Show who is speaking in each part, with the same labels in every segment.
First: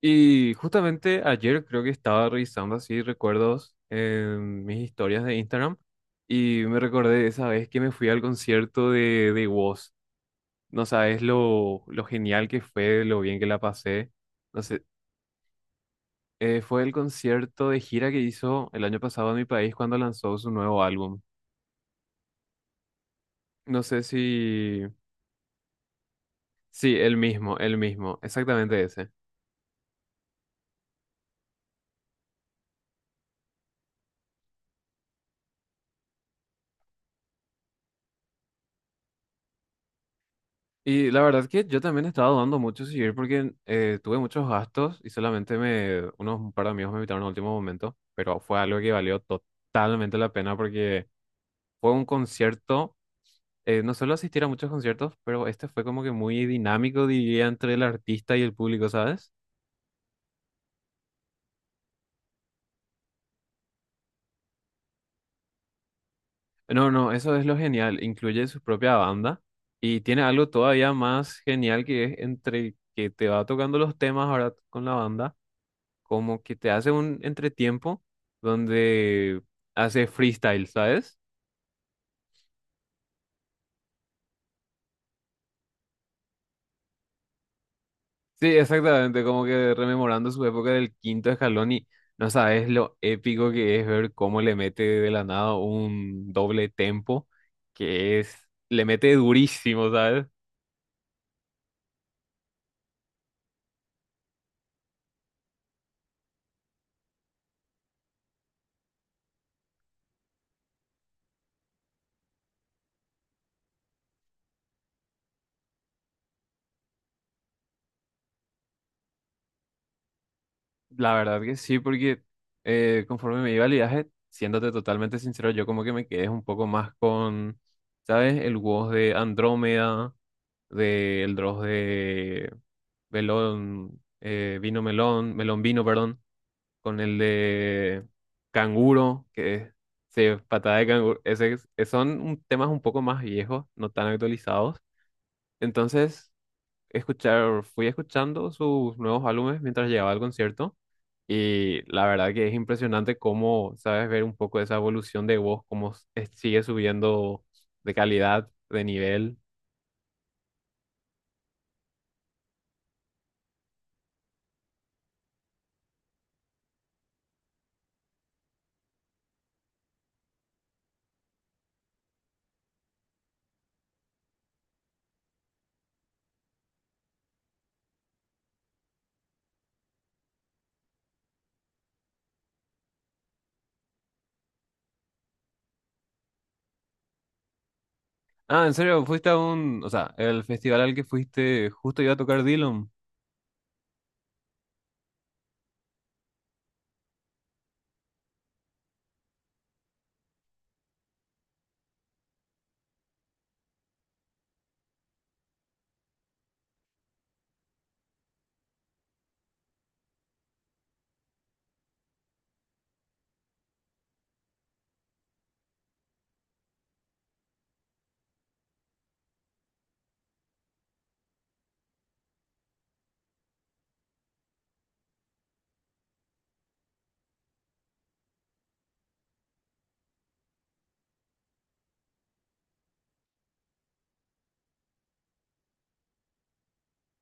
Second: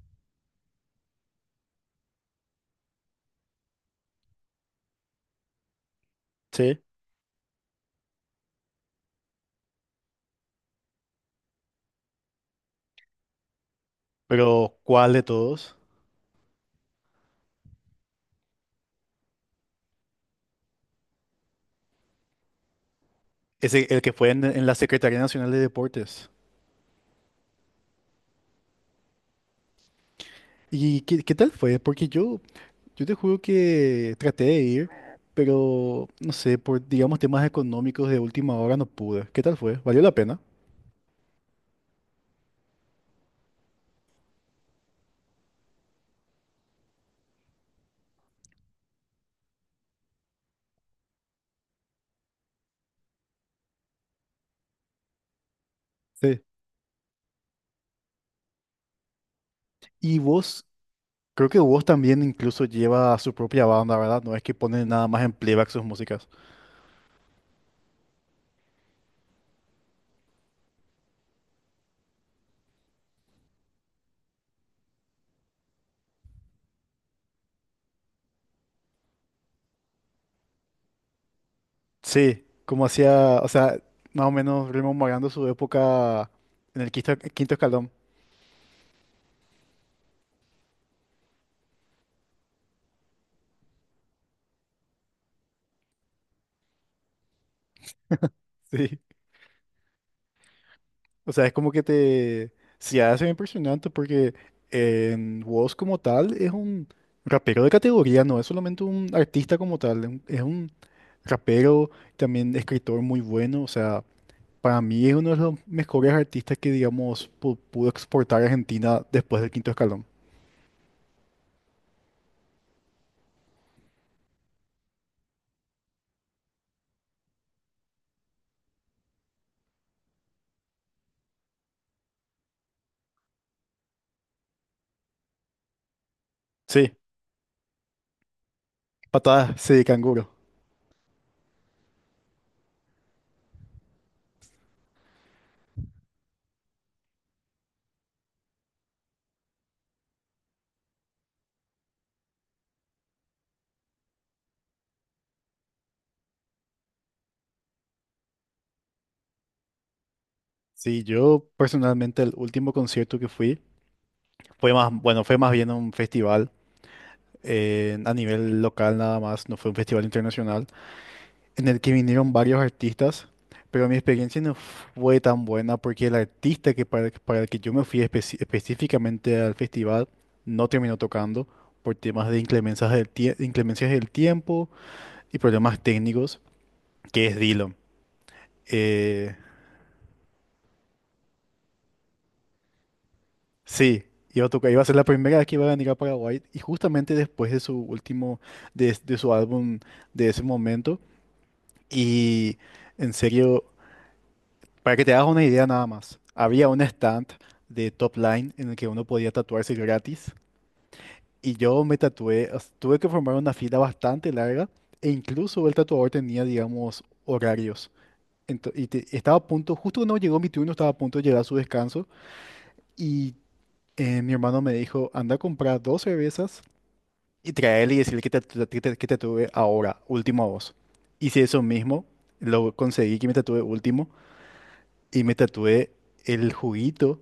Speaker 1: Y justamente ayer creo que estaba revisando así recuerdos en mis historias de Instagram y me
Speaker 2: Sí,
Speaker 1: recordé de esa vez que me fui al concierto de Woz. No sabes lo genial que fue, lo bien que la pasé. No
Speaker 2: pero
Speaker 1: sé,
Speaker 2: ¿cuál de todos?
Speaker 1: fue el concierto de gira que hizo el año pasado en mi país cuando lanzó su nuevo álbum.
Speaker 2: Es
Speaker 1: No
Speaker 2: el
Speaker 1: sé
Speaker 2: que fue en la
Speaker 1: si...
Speaker 2: Secretaría Nacional de Deportes.
Speaker 1: Sí, el mismo, exactamente ese.
Speaker 2: ¿Y qué tal fue? Porque yo te juro que traté de ir, pero no sé, por digamos temas económicos de última hora no pude. ¿Qué tal fue? ¿Valió la pena?
Speaker 1: Y la verdad que yo también estaba dudando mucho si ir porque tuve muchos gastos y solamente me, unos par de amigos me invitaron al último momento, pero fue algo que valió totalmente la pena porque fue un concierto, no suelo asistir a muchos conciertos, pero este fue como que
Speaker 2: Sí.
Speaker 1: muy dinámico, diría, entre el artista y el público, ¿sabes?
Speaker 2: Y vos, creo que vos también incluso lleva su propia banda, ¿verdad? No es que pone nada más en playback sus músicas.
Speaker 1: No, no, eso es lo genial, incluye su propia banda y tiene algo todavía más genial que es entre que te va tocando los temas ahora con la banda. Como que te hace un entretiempo donde hace freestyle, ¿sabes?
Speaker 2: Sí, como hacía, o sea, más o menos rememorando su época en el quinto escalón.
Speaker 1: Sí, exactamente, como que rememorando su época del quinto escalón y no sabes lo épico que es ver cómo le mete de la nada un doble tempo, que es, le
Speaker 2: Sí.
Speaker 1: mete durísimo, ¿sabes?
Speaker 2: O sea, es como que te... Se hace impresionante porque en Woz como tal es un rapero de categoría, no es solamente un artista como tal, es un rapero, también escritor muy bueno, o sea, para mí es uno de los mejores artistas que, digamos, pudo exportar a Argentina después del quinto escalón.
Speaker 1: La verdad que sí, porque conforme me iba el viaje, siéndote totalmente sincero, yo como que me quedé un poco más con, ¿sabes? El WoW de Andrómeda, del Dross de Melón, Vino Melón, Melón Vino, perdón,
Speaker 2: Sí,
Speaker 1: con el de Canguro, que
Speaker 2: patadas,
Speaker 1: es
Speaker 2: sí,
Speaker 1: sí,
Speaker 2: canguro.
Speaker 1: patada de canguro. Ese, son temas un poco más viejos, no tan actualizados. Entonces escuchar, fui escuchando sus nuevos álbumes mientras llegaba al concierto y la verdad que es impresionante cómo sabes ver un poco esa evolución de voz, cómo sigue subiendo de calidad, de nivel.
Speaker 2: Sí, yo personalmente el último concierto que fui fue más, bueno, fue más bien un festival, a nivel local nada más, no fue un festival internacional, en el que vinieron varios artistas, pero mi experiencia no fue tan buena porque el artista que para el que yo me fui específicamente al festival no terminó tocando por temas de inclemencias del tiempo y problemas técnicos, que es Dylan.
Speaker 1: Ah, en serio, fuiste
Speaker 2: Eh,
Speaker 1: a un, o sea, el festival al que fuiste justo iba a tocar Dylan.
Speaker 2: sí, iba a tocar, iba a ser la primera vez que iba a venir a Paraguay y justamente después de su último, de su álbum de ese momento y en serio... Para que te hagas una idea nada más, había un stand de top line en el que uno podía tatuarse gratis y yo me tatué, o sea, tuve que formar una fila bastante larga e incluso el tatuador tenía, digamos, horarios. Estaba a punto, justo cuando llegó mi turno, estaba a punto de llegar a su descanso y, mi hermano me dijo: anda a comprar dos cervezas y traerle y decirle que te, tatu- que te tatúe ahora, último a vos. Hice eso mismo, lo conseguí que me tatué último y me tatué el juguito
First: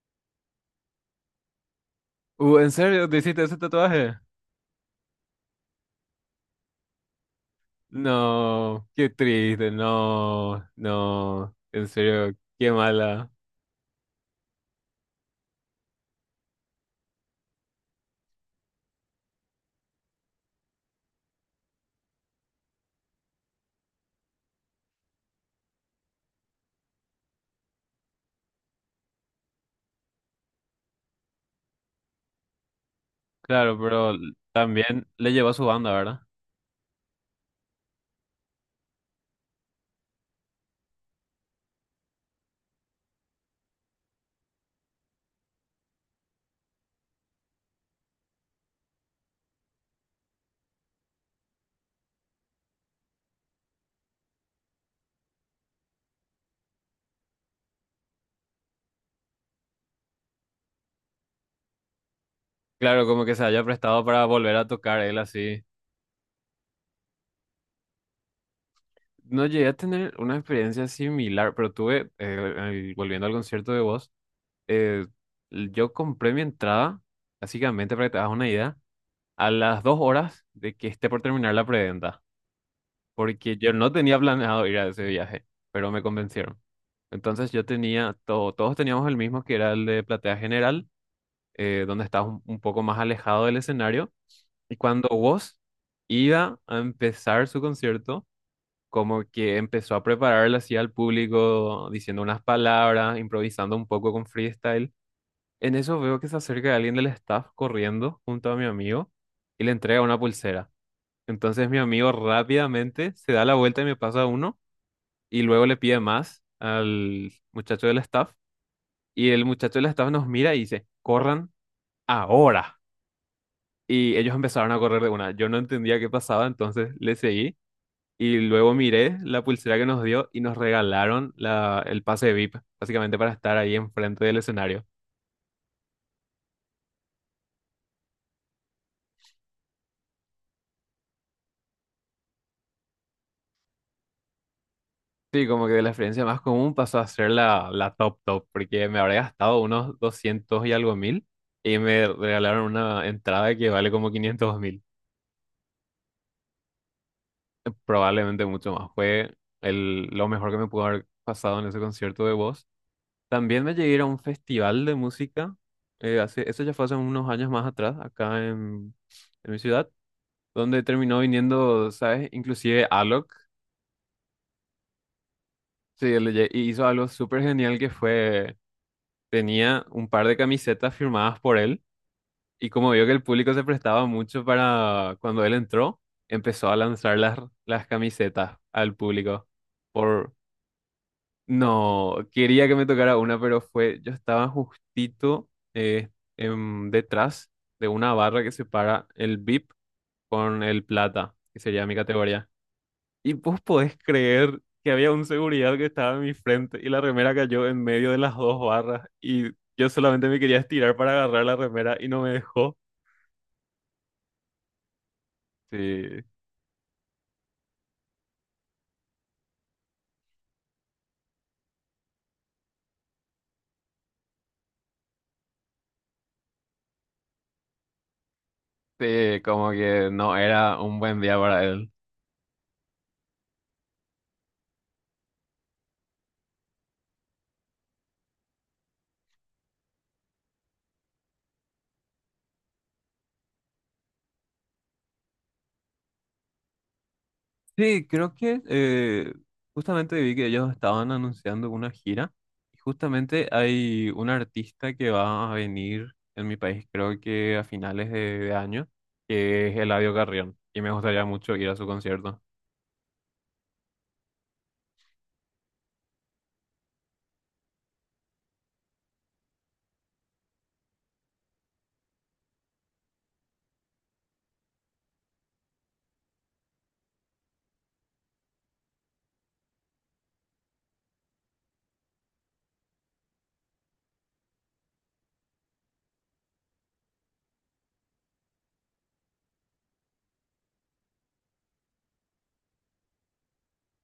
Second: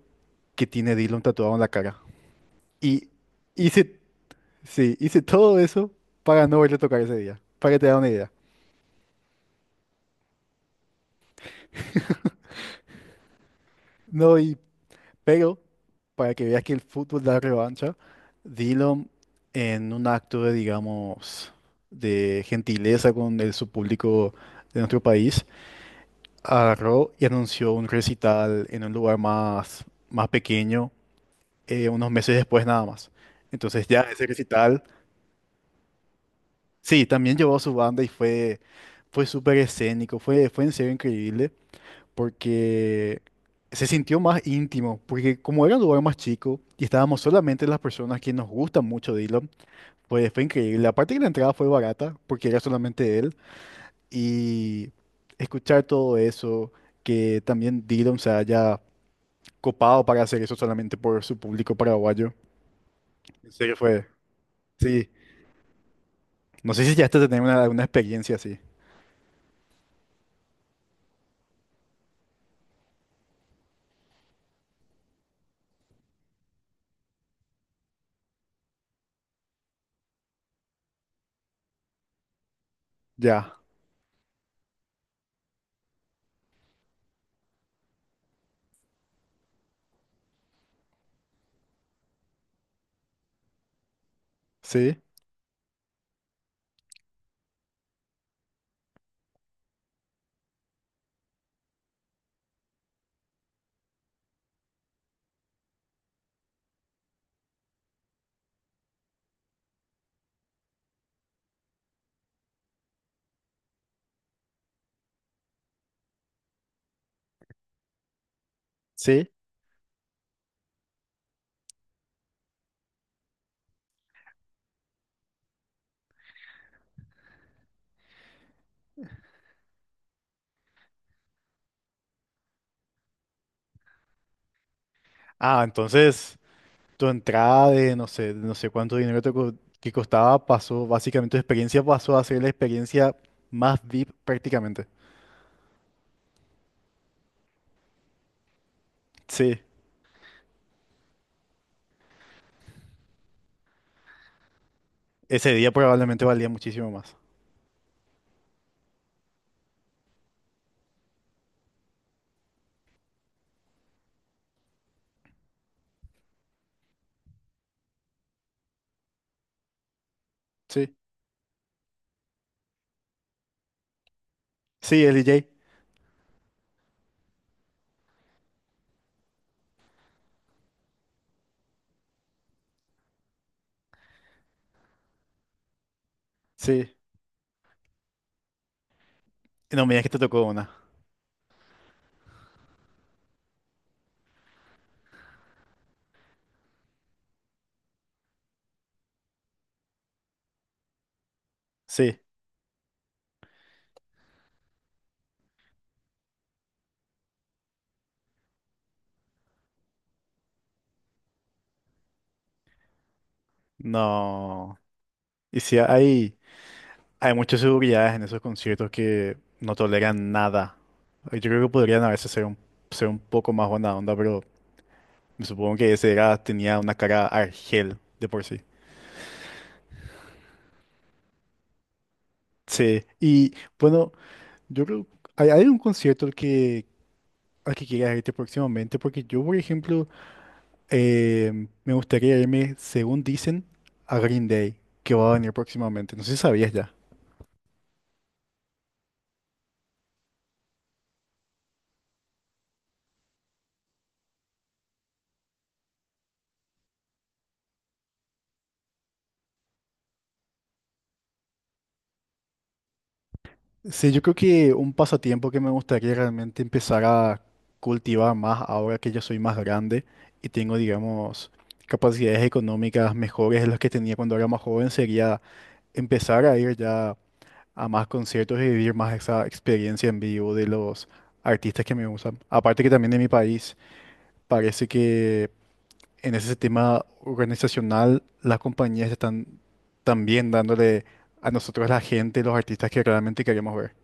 Speaker 2: que tiene Dylan tatuado en la cara.
Speaker 1: ¿En serio
Speaker 2: Y
Speaker 1: te hiciste ese
Speaker 2: hice,
Speaker 1: tatuaje?
Speaker 2: sí, hice todo eso para no verlo tocar ese día, para que te da una idea.
Speaker 1: No, qué triste, no, no, en serio, qué mala.
Speaker 2: No, y pero para que veas que el fútbol da revancha, Dylan, en un acto de, digamos, de gentileza con su público de nuestro país, agarró y anunció un recital en un lugar más pequeño, unos meses después nada más.
Speaker 1: Claro,
Speaker 2: Entonces ya
Speaker 1: pero
Speaker 2: ese recital,
Speaker 1: también le llevó a su banda, ¿verdad?
Speaker 2: sí, también llevó a su banda y fue súper escénico, fue en serio increíble, porque se sintió más íntimo, porque como era un lugar más chico y estábamos solamente las personas que nos gustan mucho Dylan, pues fue increíble. Aparte que la entrada fue barata, porque era solamente él, y escuchar todo eso, que también Dylan se haya copado para hacer eso solamente por su público paraguayo,
Speaker 1: Claro, como que se
Speaker 2: en
Speaker 1: haya
Speaker 2: serio
Speaker 1: prestado
Speaker 2: fue,
Speaker 1: para volver a tocar
Speaker 2: sí.
Speaker 1: él así.
Speaker 2: No sé si ya hasta tener una experiencia así.
Speaker 1: No llegué a tener una experiencia similar, pero tuve, volviendo al concierto de Voz, eh, yo compré mi entrada, básicamente para que te hagas una idea, a las dos horas de que esté por terminar la preventa, porque
Speaker 2: Ya,
Speaker 1: yo no tenía planeado ir a ese viaje, pero me convencieron. Entonces yo tenía, todo, todos teníamos el mismo, que era el de platea general, donde estabas un poco más alejado del escenario, y
Speaker 2: sí,
Speaker 1: cuando Voz iba a empezar su concierto, como que empezó a prepararla así al público, diciendo unas palabras, improvisando un poco con freestyle. En eso veo que se acerca alguien del staff corriendo junto a mi amigo y le entrega una pulsera. Entonces mi amigo rápidamente se da la vuelta y me pasa uno y luego le pide más al muchacho del staff
Speaker 2: sí.
Speaker 1: y el muchacho del staff nos mira y dice, corran ahora. Y ellos empezaron a correr de una. Yo no entendía qué pasaba, entonces le seguí. Y luego miré la pulsera que nos dio y nos regalaron la, el pase VIP, básicamente para estar ahí enfrente del escenario.
Speaker 2: Ah, entonces tu entrada de no sé cuánto dinero que costaba pasó, básicamente tu experiencia pasó a ser la experiencia más VIP prácticamente.
Speaker 1: Sí, como que de la experiencia más común pasó a ser la, la top top, porque me habré gastado
Speaker 2: Sí,
Speaker 1: unos 200 y algo mil y me regalaron una entrada que vale como 500 mil,
Speaker 2: ese día probablemente valía muchísimo más.
Speaker 1: probablemente mucho más. Fue el, lo mejor que me pudo haber pasado en ese concierto de voz. También me llegué a ir a un festival de música, hace, eso ya fue hace unos años más atrás, acá en mi ciudad donde
Speaker 2: Sí,
Speaker 1: terminó viniendo, ¿sabes? Inclusive Alok,
Speaker 2: sí, el DJ.
Speaker 1: sí, y hizo algo súper genial que fue, tenía un par de camisetas firmadas por él y como vio que el público se prestaba mucho para cuando él entró, empezó a
Speaker 2: Sí,
Speaker 1: lanzar las camisetas al público.
Speaker 2: no me digas que te
Speaker 1: Por,
Speaker 2: tocó una.
Speaker 1: no, quería que me tocara una, pero fue, yo estaba justito eh, detrás de una barra que separa el VIP con el plata, que sería mi
Speaker 2: Sí,
Speaker 1: categoría. Y vos podés creer que había un seguridad que estaba en mi frente y la remera cayó en medio de las dos barras y yo solamente me quería estirar para agarrar la remera y no me dejó.
Speaker 2: no. Y sí,
Speaker 1: Sí,
Speaker 2: hay muchas seguridades en esos conciertos que no toleran nada. Yo creo que podrían a veces ser un poco más buena onda, pero me supongo que ese era, tenía una cara argel de por sí.
Speaker 1: sí, como que no era un buen día para él.
Speaker 2: Sí, y bueno, yo creo, ¿hay un concierto al que quieras irte próximamente? Porque yo, por ejemplo, me gustaría irme, según dicen, a Green Day, que va a venir próximamente. No sé si sabías ya.
Speaker 1: Sí, creo que justamente vi que ellos estaban anunciando una gira y justamente hay un artista que va a venir en mi país, creo que a finales de año, que es Eladio Carrión y me gustaría mucho ir a su concierto.
Speaker 2: Sí, yo creo que un pasatiempo que me gustaría realmente empezar a cultivar más ahora que ya soy más grande y tengo, digamos, capacidades económicas mejores de las que tenía cuando era más joven sería empezar a ir ya a más conciertos y vivir más esa experiencia en vivo de los artistas que me gustan. Aparte que también en mi país parece que en ese tema organizacional las compañías están también dándole a nosotros, la gente, los artistas que realmente queremos ver.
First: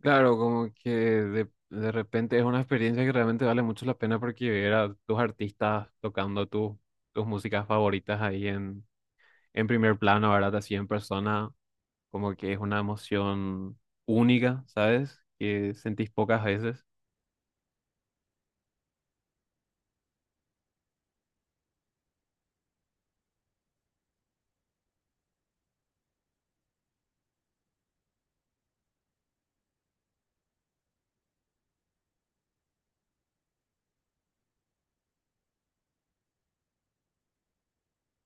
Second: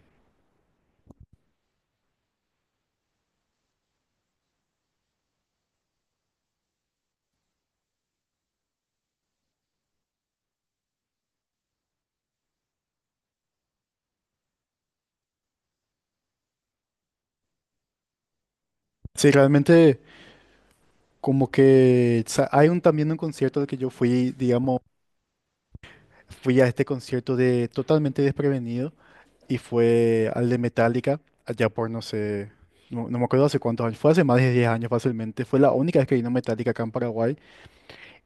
Speaker 1: Claro, como que de repente es una experiencia que realmente vale mucho la pena porque ver a tus artistas tocando tus músicas favoritas ahí en primer plano, ¿verdad? Así en persona, como que es una emoción única, ¿sabes? Que sentís pocas veces.
Speaker 2: Sí, realmente como que también un concierto al que yo fui, digamos, fui a este concierto de totalmente desprevenido y fue al de Metallica, allá por no sé, no, no me acuerdo hace cuántos años, fue hace más de 10 años fácilmente, fue la única vez que vino Metallica acá en Paraguay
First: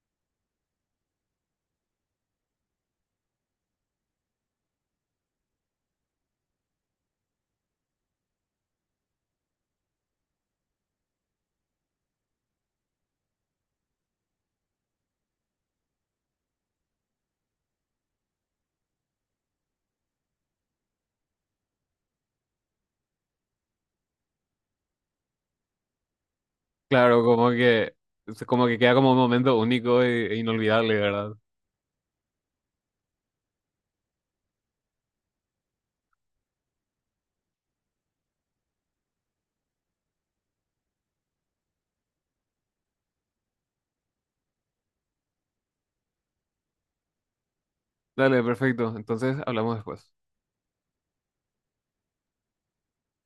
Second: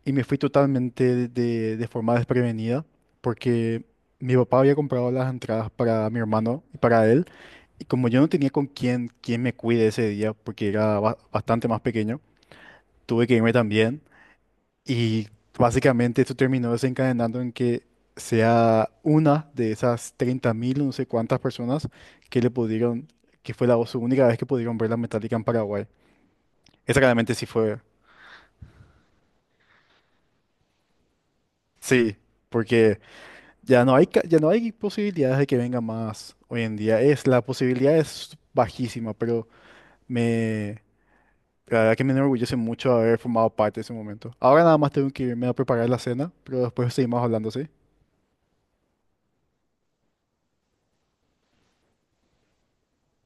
Speaker 2: y me fui totalmente de forma desprevenida porque mi papá había comprado las entradas para mi hermano y para él, y como yo no tenía con quién me cuide ese día porque era bastante más pequeño, tuve que irme también. Y básicamente esto terminó desencadenando en que sea una de esas 30.000 no sé cuántas personas que le pudieron, que fue la su única vez que pudieron ver la Metallica en Paraguay. Esa
Speaker 1: Claro,
Speaker 2: realmente sí
Speaker 1: como
Speaker 2: fue,
Speaker 1: que, es como que queda como un momento único e, e inolvidable, ¿verdad?
Speaker 2: sí, porque ya no hay posibilidades de que venga más hoy en día. Es, la posibilidad es bajísima, pero me, la verdad que me enorgullece mucho haber formado parte de ese momento. Ahora nada más tengo que irme a preparar la cena, pero después seguimos hablando, ¿sí?
Speaker 1: Dale, perfecto. Entonces hablamos después.